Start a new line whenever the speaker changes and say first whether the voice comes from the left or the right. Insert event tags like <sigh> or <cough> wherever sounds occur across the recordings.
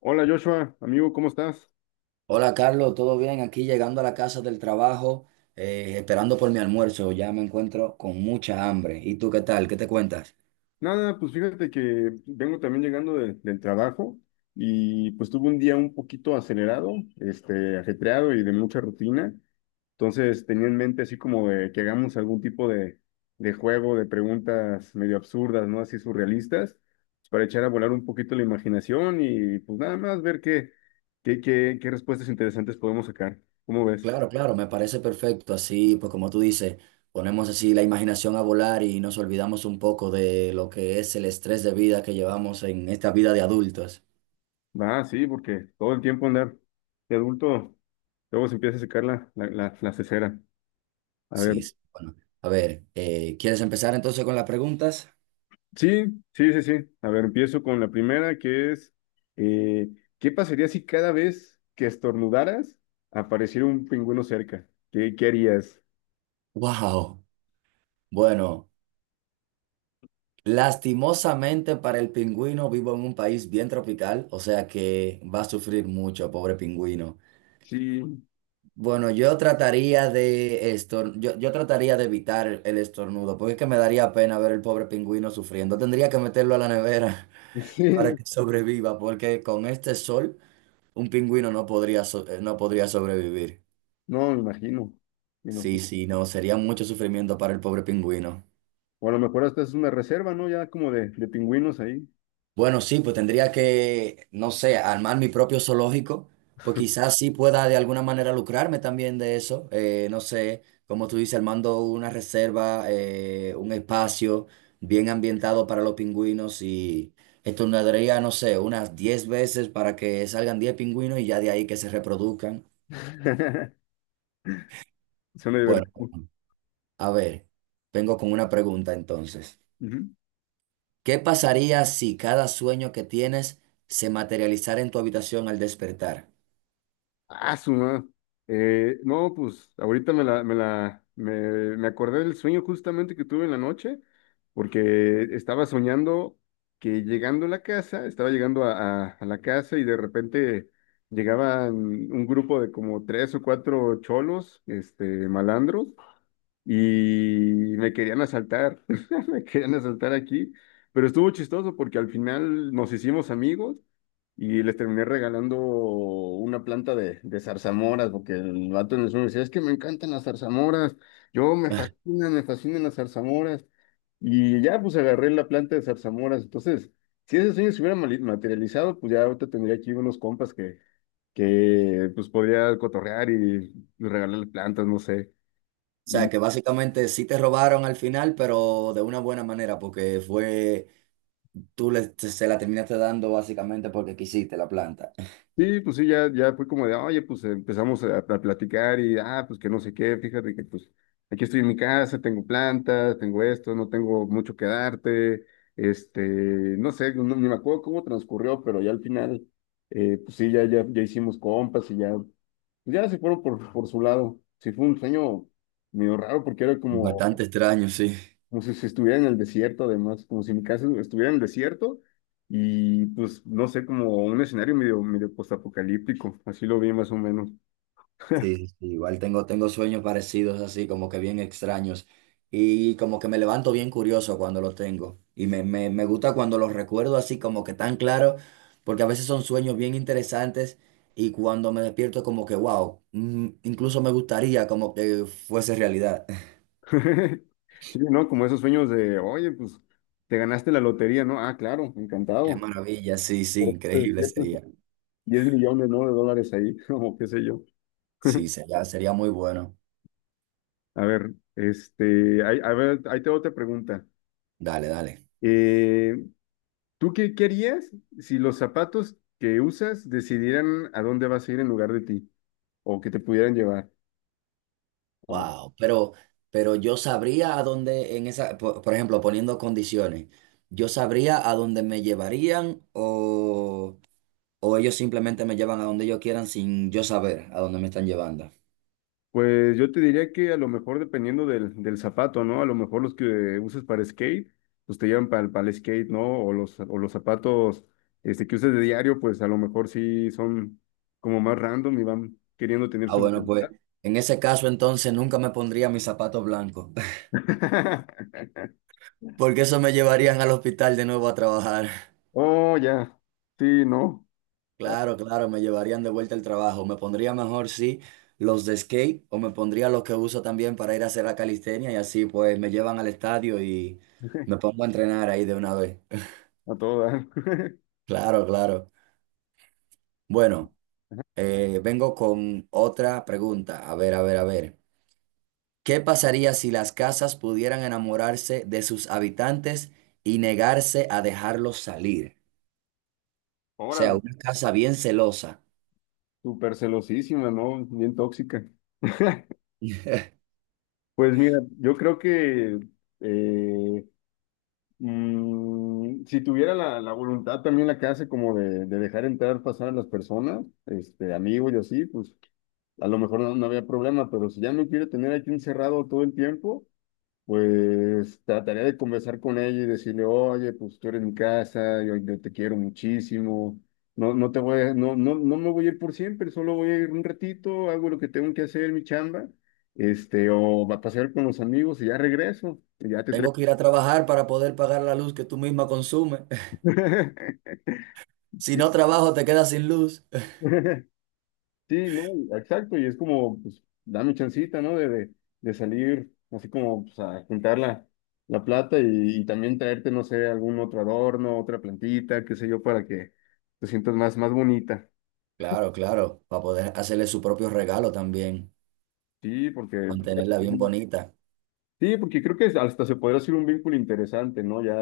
left: Hola Joshua, amigo, ¿cómo estás?
right: Hola Carlos, ¿todo bien? Aquí llegando a la casa del trabajo, esperando por mi almuerzo, ya me encuentro con mucha hambre. ¿Y tú qué tal? ¿Qué te cuentas?
left: Nada, pues fíjate que vengo también llegando del trabajo y pues tuve un día un poquito acelerado, ajetreado y de mucha rutina. Entonces tenía en mente así como de que hagamos algún tipo de juego, de preguntas medio absurdas, ¿no? Así surrealistas, pues, para echar a volar un poquito la imaginación y pues nada más ver qué respuestas interesantes podemos sacar. ¿Cómo ves?
right: Claro, claro, me parece perfecto. Así, pues como tú dices, ponemos así la imaginación a volar y nos olvidamos un poco de lo que es el estrés de vida que llevamos en esta vida de adultos.
left: Ah, sí, porque todo el tiempo andar de adulto, luego se empieza a secar la cesera. A ver,
right: Sí, sí, bueno. A ver, ¿quieres empezar entonces con las preguntas?
left: sí, sí. A ver, empiezo con la primera, que es, eh, ¿qué pasaría si cada vez que estornudaras apareciera un pingüino cerca? ¿Qué, qué harías?
right: Wow. Bueno. Lastimosamente para el pingüino vivo en un país bien tropical, o sea que va a sufrir mucho, pobre pingüino.
left: Sí,
right: Bueno, yo trataría yo trataría de evitar el estornudo, porque es que me daría pena ver el pobre pingüino sufriendo. Tendría que meterlo a la nevera
left: <laughs> sí,
right: <laughs> para
left: no,
right: que sobreviva, porque con este sol un pingüino no podría sobrevivir.
left: no, me imagino. Me
right: Sí,
left: imagino.
right: sí, no, sería mucho sufrimiento para el pobre pingüino.
left: O a lo mejor hasta es una reserva, ¿no? Ya como de pingüinos ahí.
right: Bueno, sí, pues tendría que, no sé, armar mi propio zoológico, pues quizás sí pueda de alguna manera lucrarme también de eso. No sé, como tú dices, armando una reserva, un espacio bien ambientado para los pingüinos y estornaría, no sé, unas 10 veces para que salgan 10 pingüinos y ya de ahí que se reproduzcan.
left: <laughs> Suena
right: Bueno,
left: divertido.
right: a ver, vengo con una pregunta entonces.
left: Ujú.
right: ¿Qué pasaría si cada sueño que tienes se materializara en tu habitación al despertar?
left: Ah, no, pues ahorita me acordé del sueño justamente que tuve en la noche, porque estaba soñando que llegando a la casa, estaba llegando a la casa y de repente llegaban un grupo de como tres o cuatro cholos, malandros, y me querían asaltar, <laughs> me querían asaltar aquí, pero estuvo chistoso porque al final nos hicimos amigos y les terminé regalando una planta de zarzamoras, porque el vato en el sur me decía, es que me encantan las zarzamoras, yo me fascinan las zarzamoras. Y ya pues agarré la planta de zarzamoras. Entonces, si ese sueño se hubiera materializado, pues ya ahorita tendría aquí unos compas que pues podría cotorrear y regalarle plantas, no sé.
right: O sea, que básicamente sí te robaron al final, pero de una buena manera, porque fue, se la terminaste dando básicamente porque quisiste la planta. <laughs>
left: Sí, pues sí, ya fue como de, oye, pues empezamos a platicar y, ah, pues que no sé qué, fíjate que pues aquí estoy en mi casa, tengo plantas, tengo esto, no tengo mucho que darte, no sé, ni me acuerdo cómo transcurrió, pero ya al final, pues sí, ya hicimos compas y ya, pues ya se fueron por su lado. Sí, fue un sueño medio raro porque era como,
right: Bastante extraño, sí.
left: como si, si estuviera en el desierto, además, como si mi casa estuviera en el desierto y pues no sé, como un escenario medio postapocalíptico, así lo vi más o menos.
right: Sí, sí, sí, igual tengo, tengo sueños parecidos así, como que bien extraños. Y como que me levanto bien curioso cuando los tengo. Y me gusta cuando los recuerdo así como que tan claro, porque a veces son sueños bien interesantes y cuando me despierto como que, wow, mm, incluso me gustaría como que fuese realidad.
left: <laughs> Sí, ¿no? Como esos sueños de, oye, pues te ganaste la lotería, ¿no? Ah, claro,
right: Qué
left: encantado.
right: maravilla, sí, sí,
left: Pero te
right: increíble
left: despiertas
right: sería.
left: 10 millones, ¿no? De dólares ahí, <laughs> o qué sé yo.
right: Sí,
left: <laughs>
right: sería, sería muy bueno.
left: A ver, a ver, ahí tengo otra pregunta.
right: Dale, dale.
left: Eh, ¿Tú qué, qué harías si los zapatos que usas decidieran a dónde vas a ir en lugar de ti? ¿O que te pudieran llevar? Ah,
right: Wow, pero yo sabría a dónde en esa, por ejemplo, poniendo condiciones, yo sabría a dónde me llevarían o ellos simplemente me llevan a donde ellos quieran sin yo saber a dónde me están llevando.
left: pues yo te diría que a lo mejor dependiendo del zapato, ¿no? A lo mejor los que uses para skate, pues te llevan para, para el skate, ¿no? O los zapatos que uses de diario, pues a lo mejor sí son como más random y van queriendo tener
right: Ah,
left: su
right: bueno, pues
left: voluntad.
right: en ese caso entonces nunca me pondría mis zapatos blancos, <laughs>
left: <laughs>
right: porque eso me llevarían al hospital de nuevo a trabajar.
left: Oh, ya. Sí, ¿no?
right: Claro, claro, me llevarían de vuelta al trabajo. Me pondría mejor, sí, los de skate o me pondría los que uso también para ir a hacer la calistenia y así pues me llevan al estadio y
left: <laughs>
right: me pongo a entrenar ahí de una vez. <laughs>
left: A todo dar. <laughs>
right: Claro, claro. Bueno, vengo con otra pregunta. A ver, a ver, a ver. ¿Qué pasaría si las casas pudieran enamorarse de sus habitantes y negarse a dejarlos salir? O sea,
left: Órale.
right: una casa bien celosa.
left: Súper celosísima, ¿no? Bien tóxica. <laughs> Pues mira, yo creo que eh, si tuviera la voluntad también la que hace como de dejar entrar, pasar a las personas, amigos y así, pues a lo mejor no, no había problema, pero si ya me quiere tener aquí encerrado todo el tiempo, pues trataría de conversar con ella y decirle, oye, pues tú eres mi casa, yo te quiero muchísimo, no, no, no, no me voy a ir por siempre, solo voy a ir un ratito, hago lo que tengo que hacer, mi chamba, este, o va a pasear con los amigos y ya regreso, y ya te
right: Tengo
left: traigo.
right: que ir a trabajar para poder pagar la luz que tú misma consumes.
left: <laughs>
right: Si
left: Sí.
right: no trabajo, te quedas sin luz. <laughs>
left: <laughs> Sí, no, exacto, y es como, pues, dame chancita, ¿no? De salir, así como, pues, a juntar la plata y también traerte, no sé, algún otro adorno, otra plantita, qué sé yo, para que te sientas más bonita.
right: Claro, claro, para poder hacerle su propio regalo también,
left: Sí, porque
right: mantenerla bien bonita.
left: Sí, porque creo que hasta se podría hacer un vínculo interesante, ¿no? Ya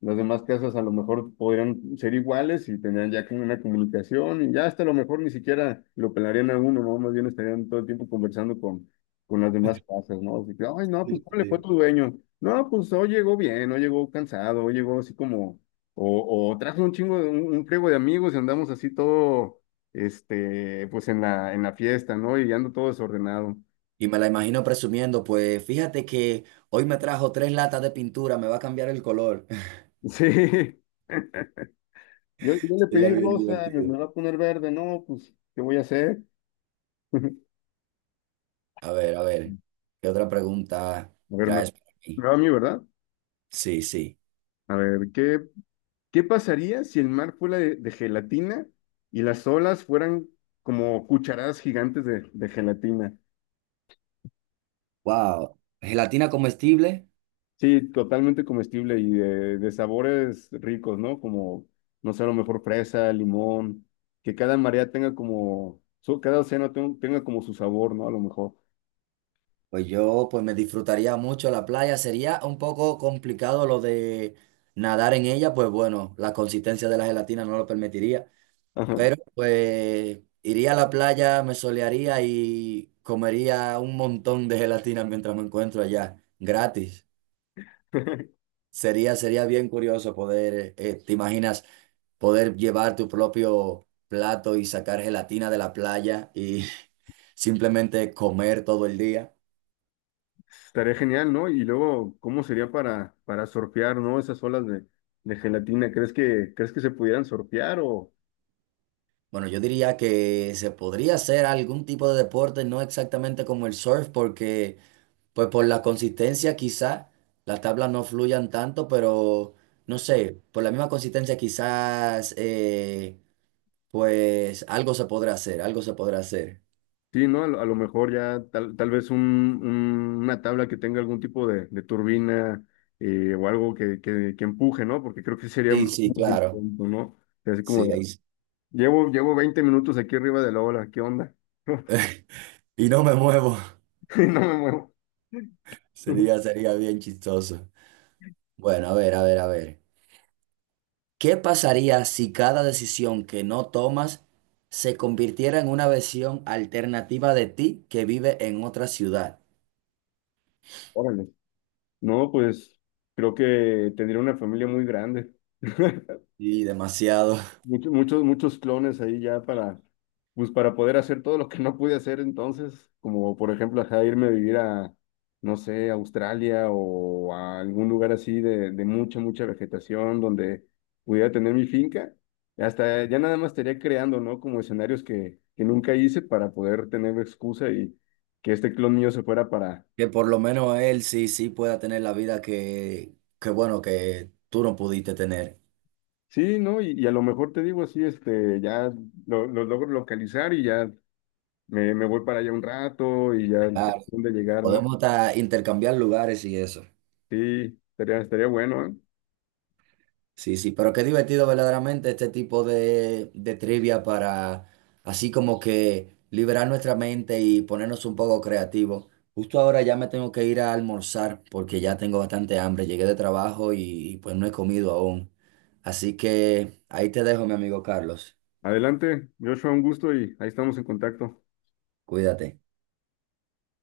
left: las demás casas a lo mejor podrían ser iguales y tendrían ya como una comunicación y ya hasta a lo mejor ni siquiera lo pelarían a uno, ¿no? Más bien estarían todo el tiempo conversando con las demás casas, ¿no? Así que, ay, no, pues ¿cómo le fue a tu dueño? No, pues hoy llegó bien, hoy llegó cansado, hoy llegó así como, o trajo un chingo, un friego de amigos y andamos así todo, pues en la fiesta, ¿no? Y ando todo desordenado.
right: Y me la imagino presumiendo, pues fíjate que hoy me trajo tres latas de pintura, me va a cambiar el color.
left: <laughs> Sí. Yo le
right: <laughs> Sería
left: pedí
right: bien
left: rosa,
right: divertido.
left: me va a poner verde, no, pues, ¿qué voy a hacer? <laughs>
right: A ver, ¿qué otra pregunta
left: A ver,
right: traes para
left: me
right: mí?
left: va a mí, ¿verdad?
right: Sí, sí.
left: A ver, ¿qué, qué pasaría si el mar fuera de gelatina y las olas fueran como cucharadas gigantes de gelatina?
right: Wow, gelatina comestible.
left: Sí, totalmente comestible y de sabores ricos, ¿no? Como, no sé, a lo mejor fresa, limón, que cada marea tenga como, cada océano tenga como su sabor, ¿no? A lo mejor.
right: Pues yo, pues me disfrutaría mucho la playa. Sería un poco complicado lo de nadar en ella, pues bueno, la consistencia de la gelatina no lo permitiría.
left: Ajá.
right: Pero pues iría a la playa, me solearía y comería un montón de gelatina mientras me encuentro allá, gratis.
left: <laughs>
right: Sería, sería bien curioso poder, te imaginas, poder llevar tu propio plato y sacar gelatina de la playa y <laughs> simplemente comer todo el día.
left: Estaría genial, ¿no? Y luego, ¿cómo sería para surfear, ¿no? Esas olas de gelatina, crees que se pudieran surfear o
right: Bueno, yo diría que se podría hacer algún tipo de deporte, no exactamente como el surf, porque pues por la consistencia quizá las tablas no fluyan tanto, pero no sé, por la misma consistencia quizás pues algo se podrá hacer, algo se podrá hacer.
left: sí, ¿no? A lo mejor ya tal, tal vez una tabla que tenga algún tipo de turbina o algo que empuje, ¿no? Porque creo que sería
right: Sí, sí,
left: muy
right: claro.
left: tonto, ¿no? O sea, así como,
right: Sí,
left: de,
right: ahí. s-
left: llevo, llevo 20 minutos aquí arriba de la ola, ¿qué onda? <laughs>
right: <laughs> Y no me muevo.
left: Y no me muevo.
right: <laughs> Sería,
left: <laughs>
right: sería bien chistoso. Bueno, a ver, a ver, a ver. ¿Qué pasaría si cada decisión que no tomas se convirtiera en una versión alternativa de ti que vive en otra ciudad?
left: Órale. No, pues creo que tendría una familia muy grande. <laughs>
right: Sí, demasiado.
left: Muchos clones ahí ya para, pues para poder hacer todo lo que no pude hacer entonces, como por ejemplo, ajá, irme a vivir a, no sé, a Australia o a algún lugar así de mucha, mucha vegetación donde pudiera tener mi finca. Hasta ya nada más estaría creando, ¿no? Como escenarios que nunca hice para poder tener excusa y que este clon mío se fuera para...
right: Que por lo menos él sí, sí pueda tener la vida que bueno, que tú no pudiste tener.
left: Sí, ¿no? Y a lo mejor te digo así, este, ya lo logro localizar y ya me voy para allá un rato y ya
right: Claro,
left: tengo de llegar, ¿no?
right: podemos hasta intercambiar lugares y eso.
left: Sí, estaría, estaría bueno, ¿eh?
right: Sí, sí, pero qué divertido verdaderamente este tipo de trivia para así como que liberar nuestra mente y ponernos un poco creativos. Justo ahora ya me tengo que ir a almorzar porque ya tengo bastante hambre. Llegué de trabajo y, pues no he comido aún. Así que ahí te dejo, mi amigo Carlos.
left: Adelante, Joshua, un gusto y ahí estamos en contacto.
right: Cuídate.